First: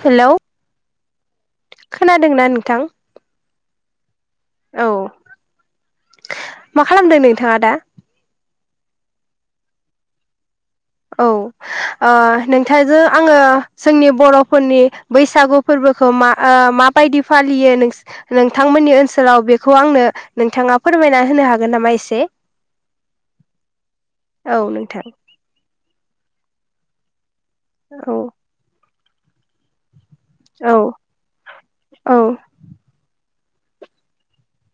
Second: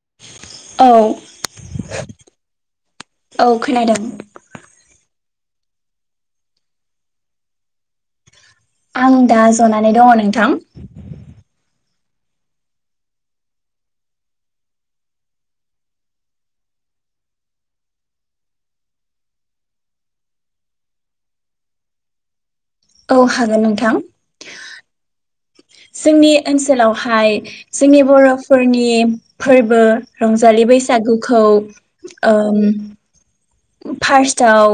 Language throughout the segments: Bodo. हेलौ औ खोनादोंना नोंथां औ खोनादों औ। मा खालामदो नोंथाङा दा? आं दा जनानै दङ नोंथां औ ओ नोंथांजों आङो जोंनि बर'फोरनि बैसागु फोरबोखौ मा माबायदि फालियो नों नोंथांमोननि ओनसोलाव बेखौ आंनो नोंथाङा फोरमायना होनो हागोन नामा एसे औ हागोन नोंथां। औ नोंथां जोंनि ओनसोलावहाय जोंनि औ बरफोरनि फोरबो रंजालि औ बैसागुखौ औ ओम फार्स्ट दाउ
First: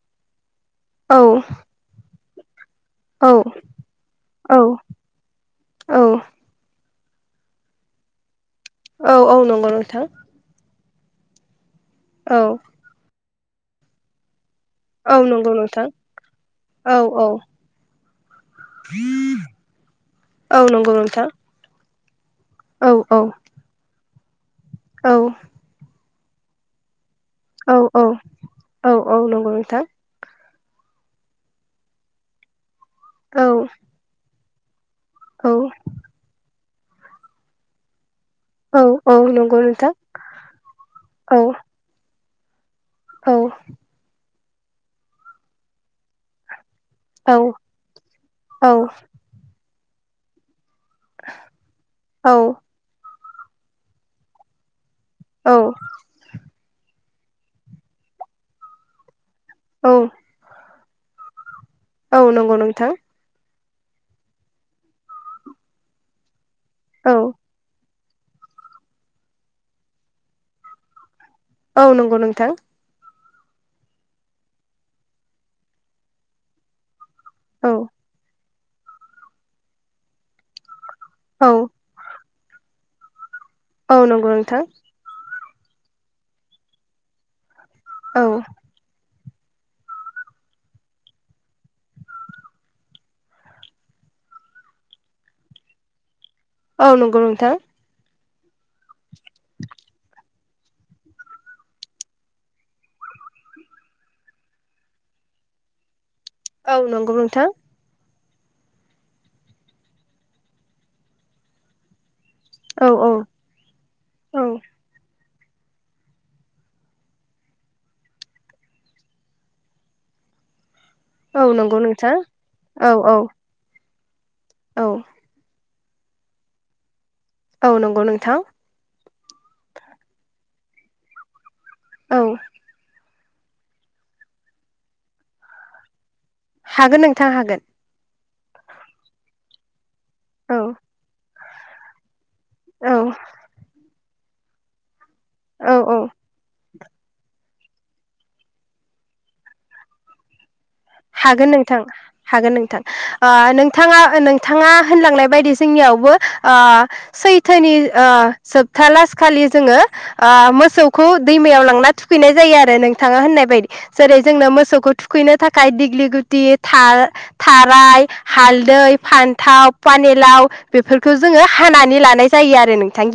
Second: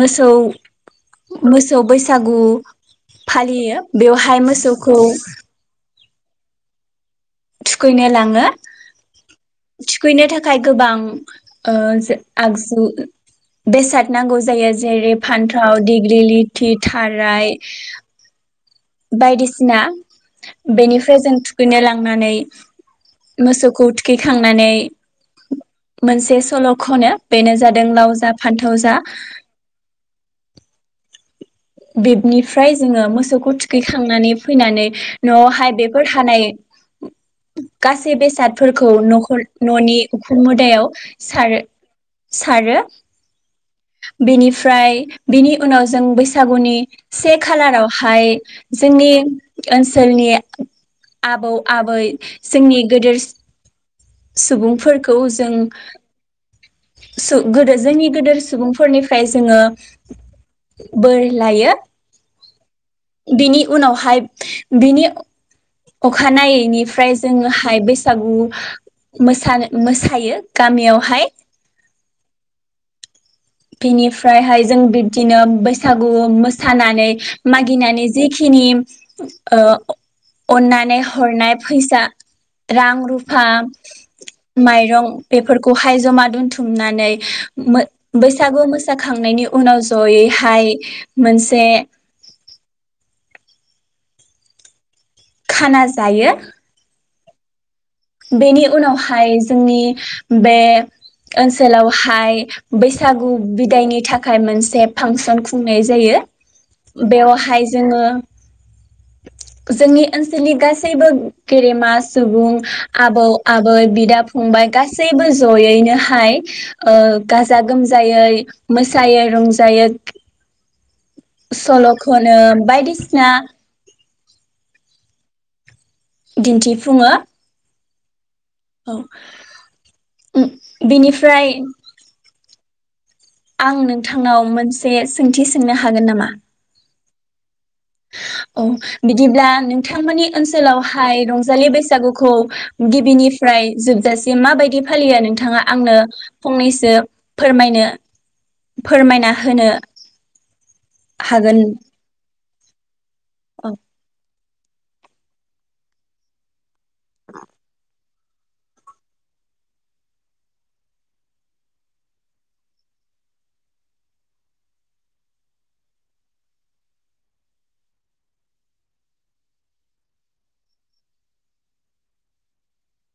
मोसौ औ मोसौ बैस औ [unintelligible] फालियो बेवहाय औ मोसौखौ औ थुखैनोलाङो औ औ नंगौ नोंथां गोबां ओ जो औ आगजु बेसाद नांगौ जायो जेरै औ नंगौ फान्थाव नोंथां दिडिग्रि लिरथि औ औ थाराइ बायदिसिना औ नंगौ बेनिफ्राय नोंथां जों थुखैनो लां नानै औ औ मोसौखौ थुख [unintelligible] [unintelligible] औ मोनसे सल' खनो बेनो औ जादों लाव जा फान्थाव औ जा औ नंगौ नोंथां बेबनिफ्राइ जोंङो औ मोसौखौ थुखैखांनानै फैनानै औ न'आवहाय बेफोर हानाय गास औ बेसादफोरखौ औ नखर नंगौ नोंथां न'नि उखुममुदायाव औ सारो सारो औ बिनिफ्राय बिनि उनाव जों बैसागुनि से औ खालारावहाय औ जोंनि ओनसोलनि आबौ आबै औ जोंनि गेदेरस सुबुंफोरख खौ जों औ सो गोदो जोंनि गोदोरसि सुबुंफोरनि ओमफ्राय जोङो औ बोर लायो औ नंगौ नोंथां। बिनि उनावहाय बिनि अखानायै औ बेनिफ्राय जोङो हाय बेसे बैसागु मोसानो मोसायो गामियावहाय औ नंगौ नोंथां। बिनिफ्रायहाय जों बिब्दिनो बैसागु मोसानानै औ मागिनानानै जेखि हिनिम ओह अननानै औ हरनाय फैसा रां रुफ हा औ नंगौ नोंथां माइरं बेफोरखौहाय जमा दोनथुमनानै मो औ बैसागु मोसा थांनायनि उनाव जयैहाय मोनसे खाना जायो थो बेनि उनावहा फाय जोंनि बे ओनसोलावहाय बैसागु बिदायनि थाखाय मोनसे फांसन खुंनाय जायो औ नंगौ नोंथां बेवहाय जोङो जोंनि ओनसोलनि गासैबो गेदेमा सुबुं औ औ आबौ आबै बिदा औ फंबाय गासैबो ज जयैनोहाय ओ गाजा गोमजायै मोसायो रंजायो औ नंगौ सल नोंथां खनो औ औ बायदिसिना औ दिन्थिफुङो। औ नंगौ नोंथां औ उ बिनिफ्राय औ आं नोंथांनाव मोनसे सोंथि सोंनो हागोन नामा? गोन नोंथां हागोन। अ बिदिब्ला नों बिथांमोननि औ ओनसोलावहाय रंज जालि बैसागुखौ औ गिबिनिफ्राय जोब जासे माबायदि फालियो नोंथाङा औ आंनो औ फंनैसो से फोरमायनो फोरमायना होनो हागोन नोंथां हागोन नों थां [inaudible] ओ औ नोंथाङा ओ नों बिथाङा होनलांनाय बायदि जोंनियावबो ओ सैथोनि ओ‌ जोब्था लासखालि जोङो ओ मोसौखौ दैमायाव लांना थुखैनाय जायो आरो नोंथाङा होननाय बायदि जेरै जोंनो मोसौखौ थुखैनो था खाय दिग्लि गुथि थार-थाराय हालदै फान्थाव पानिलाव बेफोरखौ जोङो हानानै लानाय जायो आरो नों बिथां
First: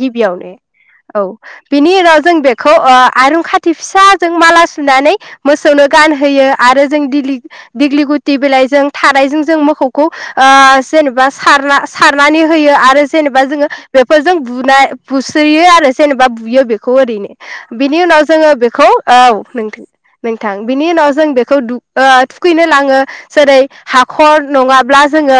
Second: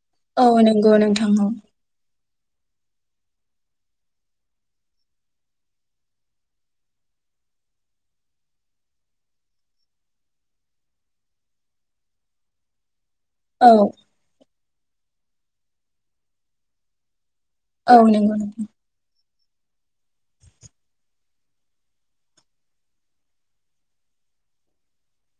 औ गिबियावनो नंगौ औ नोंथां बिनि राज जों बेखौ ओ आरुं खाथि फिसाजों माला सुनानै मोसौनो गानहोयो आरो जों दिग्लि दिग्लि गुथि बिलाइजों थारायजों जों मोखौखौ ओ जेनेबा सारना सारनानै होयो आरो जेनेबा जोङो औ बेफोरजों बुनाय बुस्रोयो आरो जेनेबा बुयो बेखौ ओरैनो। औ बिनि उनाव नंगौ जोङो नोंथां बेखौ औ नोंथां नोंथां बिनि उनाव जों बेखौ दुब ओ थुखैनो लाङो जेरै हाखर नङाब्ला जोङो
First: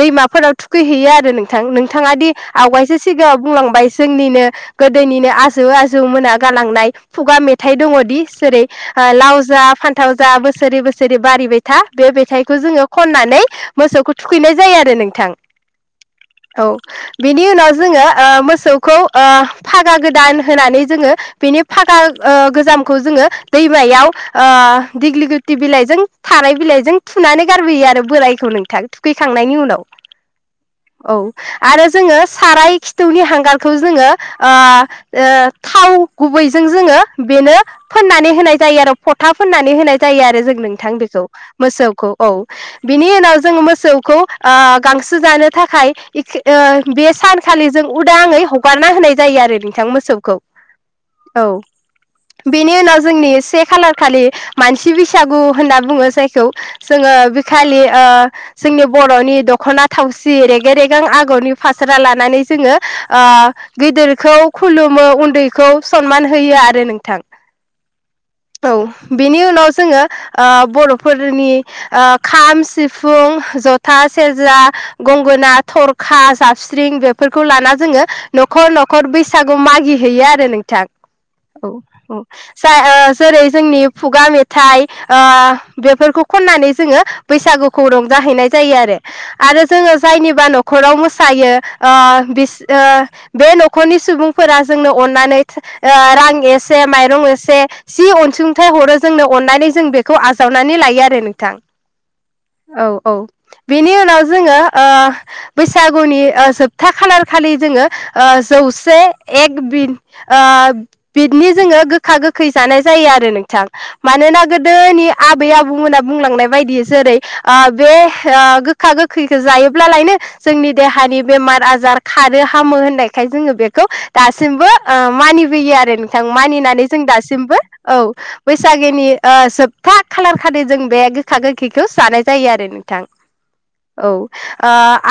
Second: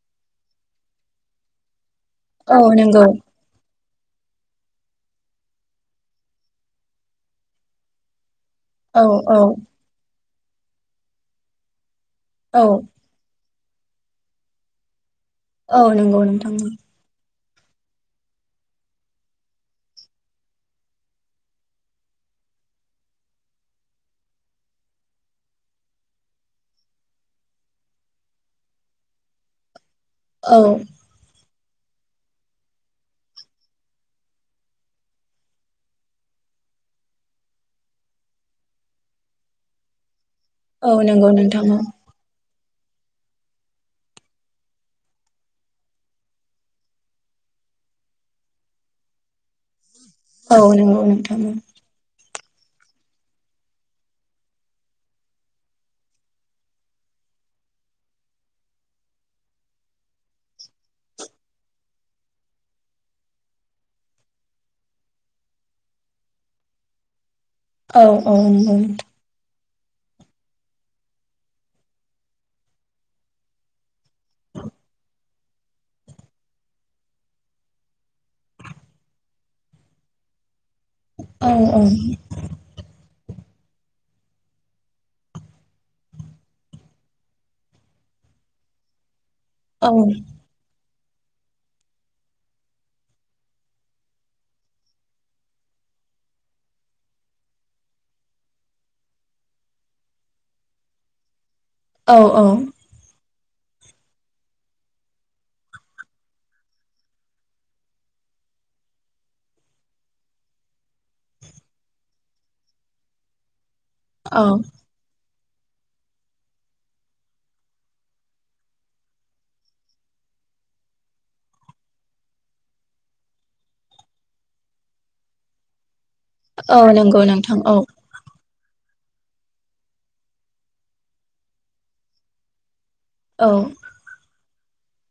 दैमाफोराव थुखैहैयो आरो नोंथां नो थाङा दि औ आवगायसो नंगौ सिगाङाव बुंलांबायस जोंनिनो गोदोनिनो आजौ आजौ मोना गालांनाय खुगा मेथाइ दङदि जेरै औ लाव औ जा फान्थाव जा बोसोरै बोसो जेरै बारिबाय था बे मेथाइखौ औ जोङो खननानै मोसौखौ थुखैनाय जायो आरो नोंथां। औ नंगौ नोंथां। बिनि उनाव जोङो ओ मोसौखौ ओ फागा गोदान होनानै जोङो बेनि फागा ओ गोजामखौ जोङो दैमायाव ओ दिग्लि गुथि बिलाइ जों थाराय बिलाइ जों थुनानै गारबोयो आरो बोरायखौ नोंथां थुखैखांनायनि उनाव। औ। औ आरो जोङो साराय खिथौनि हांगारखौ जोङो आ ओ थाव गुबैजों जोङो बेनो फोननानै होनाय जायो आरो फथा फोननानै होनाय जायो आरो जों नों औ थां बेखौ नंगौ नोंथां मोसौखौ औ बिनि उनाव जों मोसौखौ ओ गांसो जानो थाखाय [unintelligible] ओ बे सानखालि जों उदाङै हगारना होनाय जायो आरो नोंथां मोस औ नंगौ नोंथां बेनि उनाव जोंनि से खालार खालि मानसि बैसागु होनना बुङो जायखौ जोङो बिखालि ओ जोंनि बरनि दखना थावसि रेगे रेगां आगरनि फास्रा लानानै जोङो ओ गिदिरखौ खुलुमो उन्दैखौ सनमान होयो आरो नोंथां औ औ। जोङो आ बर'फोरनि आ खाम सिफुं जथा सेरजा गंगोना थरखा जाबस्रिं बेफोरखौ लाना जोङो न'खर न'खर बैसागु मागिहैयो आरो नों थाख औ औ [unintelligible] जेरै जोंनि खुगा मेथाइ। आ बेफोरखौ खन्नानै जोङो बैसागुखौ रंजाहैनाय जायो आरो। आरो औ जोङो जायनिबा न'खराव मोसा सायो ओ बिस ओ बे नखरनि सुबुंफोरा जोंनो अननानै थ ओ रां एसे माइरं एसे जि अनसुंथाइ हरो जोंनो अननानै जों बेखौ आजावनानै लायो आरो नोंथां। औ औ। बेनि उनाव जोङो ओ बैसागुनि ओ जोबथा खालार खालि जोङो ओ जौसे एक बि ओ बिदनि जोङो गोखा गोखै जानाय जायो आरो नोंथां। औ नि आबै आबौमोना बुंलांनाय बायदि जेरै ओह बे ओ गोखा गोखैखौ जायोब्लालायनो जोंनि देहानि बेमार आजार खानो हामो होननायखाय जोङो बेखौ दासिमबो ओ मानिबोयो आरो नो थां औ मानिनानै जों नंगौ दासिमबो नोंथां औ। बैसागिनि ओ जोबथा खालार खालि जों बे गोखा गोखैखौ जानाय जायो आरो नों थां औ ओ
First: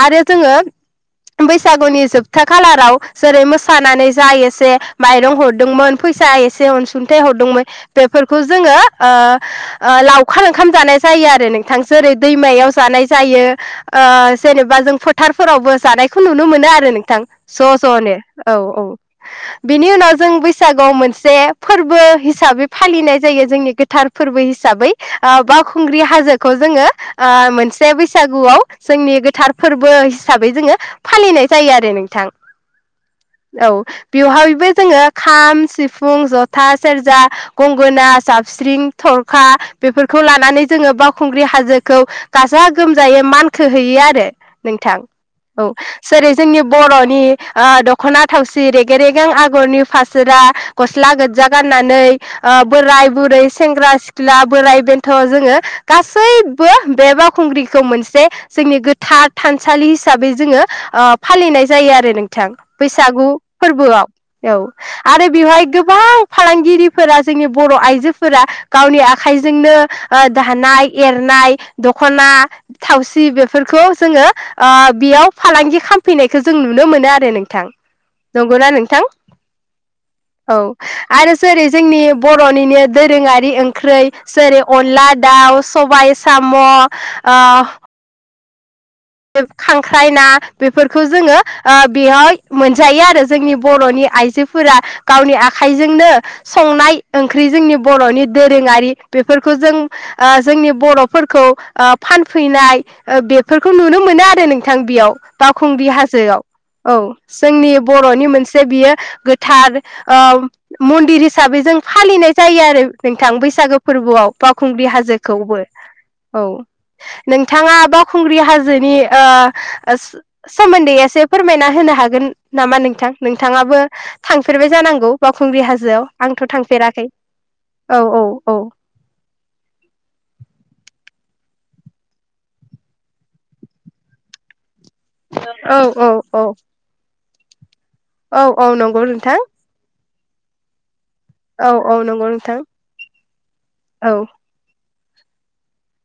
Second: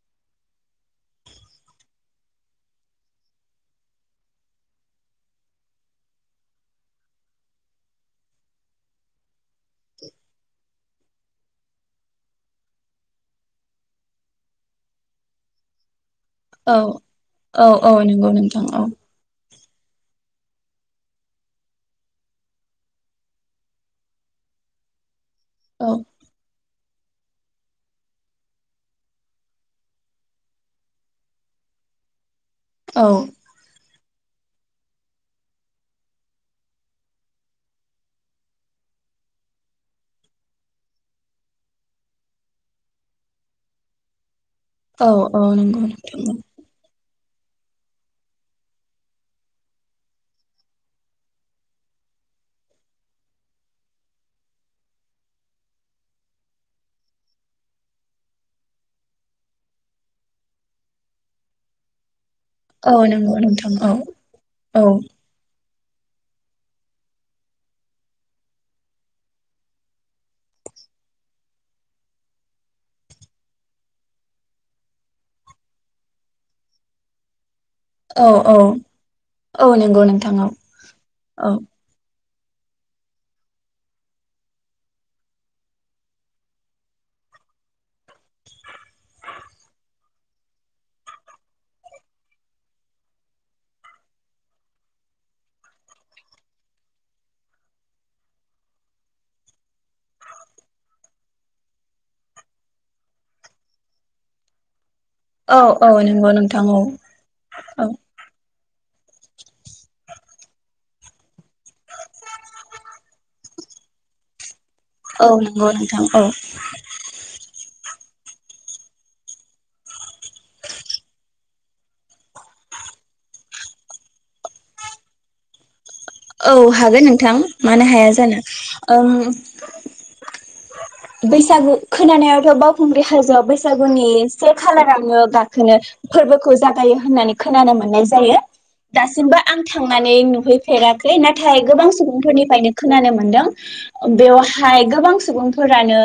आरो जोङो बैसागुनि जोबथा खालाराव जेरै मोसानानै जा एसे माइरं हरदोंमोन फैसा एसे अनसुंथाइ हरदोंमोन बेफोरखौ जोङो ओ ओ लावखार ओंखाम जानाय जायो आरो नोंथां जेरै दैमायाव जानाय जायो ओ जेनेबा जों फोथारफोरावबो जानाय खौ नुनो मोनो औ आरो नोंथां औ ज औ जनो नंगौ औ नोंथां औ। बेनि उनाव जों बैसागुआव मोनसे फोरबो हिसाबै फालिनाय जायो जोंनि थार फोरबो हिसाबै आ बा औ खुंग्रि हाजोखौ जोङो ओ मोनसे बैसागुआव जोंनि गोथार फोरबो हिसाबै जोङो फालिनाय जायो आरो नोंथां। औ औ। बेवहायबो जोङो खाम सिफुं जथा सेरजा गंगोना जाब स्रिं थरखा बेफोरखौ लानानै जोङो बावखुंग्रि हाजोखौ गाजा गोमजायै मानखोहैयो आरो। नोंथां औ औ नंगौ नोंथां जेरै जोंनि बर' नि आ दखना थावसि रेगें रेगें आगरनि फासोरा गस्ला गोजा गाननानै आ बोराय बुरै सेंग्रा सिख्ला बोराय बेन्थ जोङो गासैबो बे बावखुंग्रिखौ मोनसे जोंनि गोथार थानसालि हिसाबै जोङो ओ फालिनाय जायो आरो नों बिथां औ बैसागु नंगौ नोंथां औ फोरबोआव औ आरो बेवहाय गो बां फालांगिरिफोरा जोंनि बर' आइजो फोरा गावनि आखाइजोंनो ओ दानाय एरनाय दखना थावसि बेफोरखौ जोङो ओ बेयाव फालांगि खामफैनायखौ जों नुनो मोनो आरो नोंथां। औ औ नंगौना नोंथां औ नंगौ नोंथां औ आरो औ जेरै जोंनि बर'निनो [unintelligible] दोरोङारि ओंख्रै जेरै अनला दाउ सबाय साम' ओ खांख्राय ना बेफोरखौ जोङो ओ बे [unintelligible] मोनजायो आरो जोंनि बरनि आइजोफोरा गावनि आखाइजोंनो संनाय ओंख्रि जोंनि बरनि दोरोङारि बेफोरखौ जों ओ जोंनि बरफोरखौ ओ फानफैनाय ओ बेफोर नुनो मोनो आरो नोंथां बेयाव। औ बावखुंग्रि औ नंगौ हाजोआव नोंथां औ जोंनि औ बर'नि मोनसे जे बियो गोथार ओ मन्दिर हिसाबै जों फालिनाय जायो आरो नोंथां बैसागो फोरबोआव बा खुंग्रि औ हाजोखौबो नंगौ नोंथां औ नोंथाङा बाव खुंग्रि हाज जोनि ओ सोमोन्दै एसे फोरमायना होनो हागोन नामा नोंथां नोंथाङाबो थांफेरबाय जानांगौ बावखुंग्रि हाजोआव? आंथ' औ हागोन थांफेराखै नोंथां मानो औ हाया औ जानो औ ओम बैसागु खोनानायावथ बावखुंग्रि हाजोआव बैसागुनि सेख खालारावनो गाखोनो औ औ औ फोरबोखौ जागायो होननानै खोनानो मोन मोन्नाय जायो औ औ नंगौ नोंथां दासिबो आं थांनानै नु है फेराख खै नाथाय औ गोबां औ नंगौ नोंथां सुबुंफोरनिफायनो खोनानो मोनदों औ बेवहाय गोबां सुबुंफोरानो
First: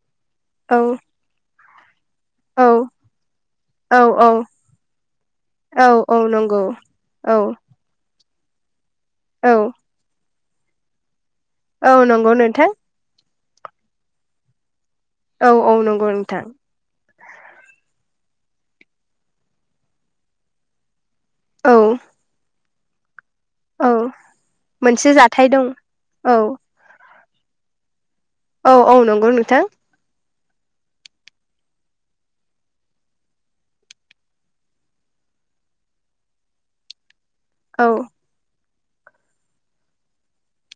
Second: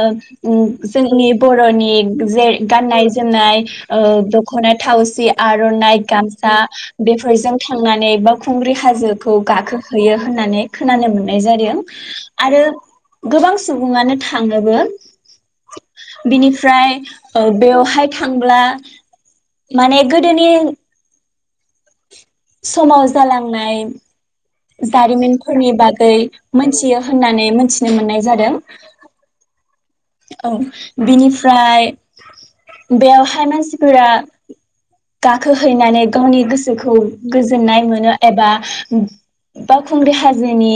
उम औ जोंनि बर' रनिग जे औ गाननाय जोमनाय ओ औ औ दखना थावसि औ आरनाइ औ गामसा नंगौ औ बेफोरजों थांनानै बावखुं खुंग्रि हाजोखौ औ गाखो होयो होननानै खोनानो मोन नाय जादों औ नंगौ आरो नोंथां गोबां सुबुङानो थांङोबो औ औ नंगौ नोंथां औ बेवहाय थांब्ला माने गोदोनि औ। समाज हालांनाय औ मोनसे जाथाय दं जारिमिनफोरनि बागै औ मोनथियो होननानै मोनथिनो मोननाय जादों औ औ नंगौ नोंथां औ बिनिफ्राय बेयावहाय मानसिफोरा गाखोहैनानै गावनि गोसोखौ गोजोननाय औ मोनो एबा हुम बावखुंग्रि हाजोनि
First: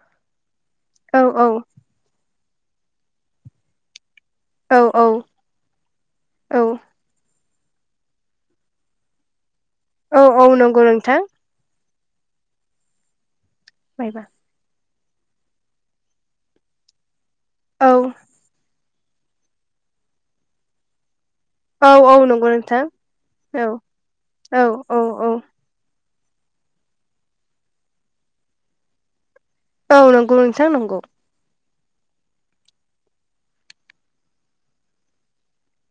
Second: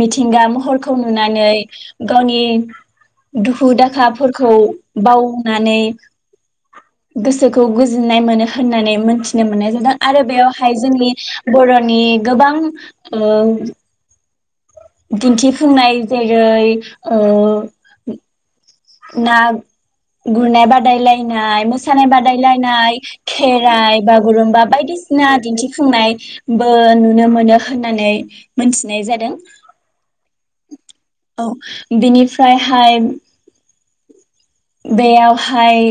मिथिंगा महर खौ औ औ नुनानै गावनि ए दुखु दाखा फोर खौ औ औ बावनानै औ गोसोखौ गोजोननाय मोनो होननानै मोन्थिनो मोननाय जा औ आरो औ बेयावहाय नंगौ जोंनि नोंथां बर' नि गोबां ओ बायबा। दिन्थिफुंनाय जेरै ओ औ ना गुरनाय बादायलाय नाय, औ मोसानाय औ नंगौ नोंथां बादायलायनाय, औ खेराइ, औ बागुरुमबा, औ औ बायदिसिना दिन्थिफुंनाय बो नुनो मोनो होननानै मोनथिनाय जादों। औ नांगौ नोंथां नंगौ। औ बिनिफ्रायहाय बेयावहाय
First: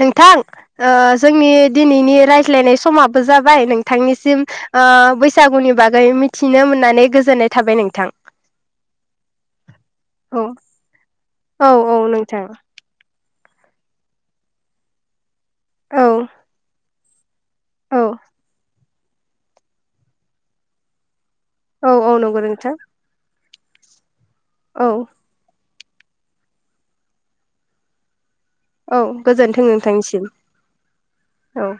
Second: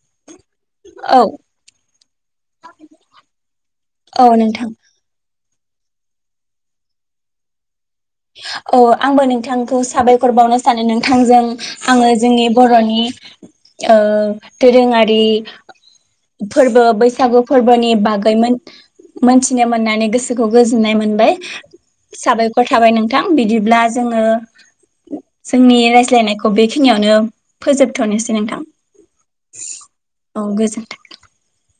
नोंथां? ओ औ जोंनि दिनैनि रायज्लायनाय समाबो जाबाय औ नोंथांनिसिम नोंथां बैसागुनि बागै मिथिनो मोननानै गोजोननाय थाबाय नों औ आंबो नोंथांखौ साबायखर औ बावनो सानो नोंथांजों औ औ आङो नोंथां जोंनि बरनि ओ दोरोङारि औ फोरबो बै सागु फोरबोनि औ बागै मोन मोनथिनो मोननानै गोसोखौ गोजोननाय मोनबाय। औ औ नंगौ साबायखर नोंथां, बिदिब्ला जोङो औ जोंनि रायज्लायनायखौ बेखिनियावनो फोजोबथनोसै। नोंथां औ गोजोनथों नोंथांनिसिम औ गोजोन्थों। औ‌।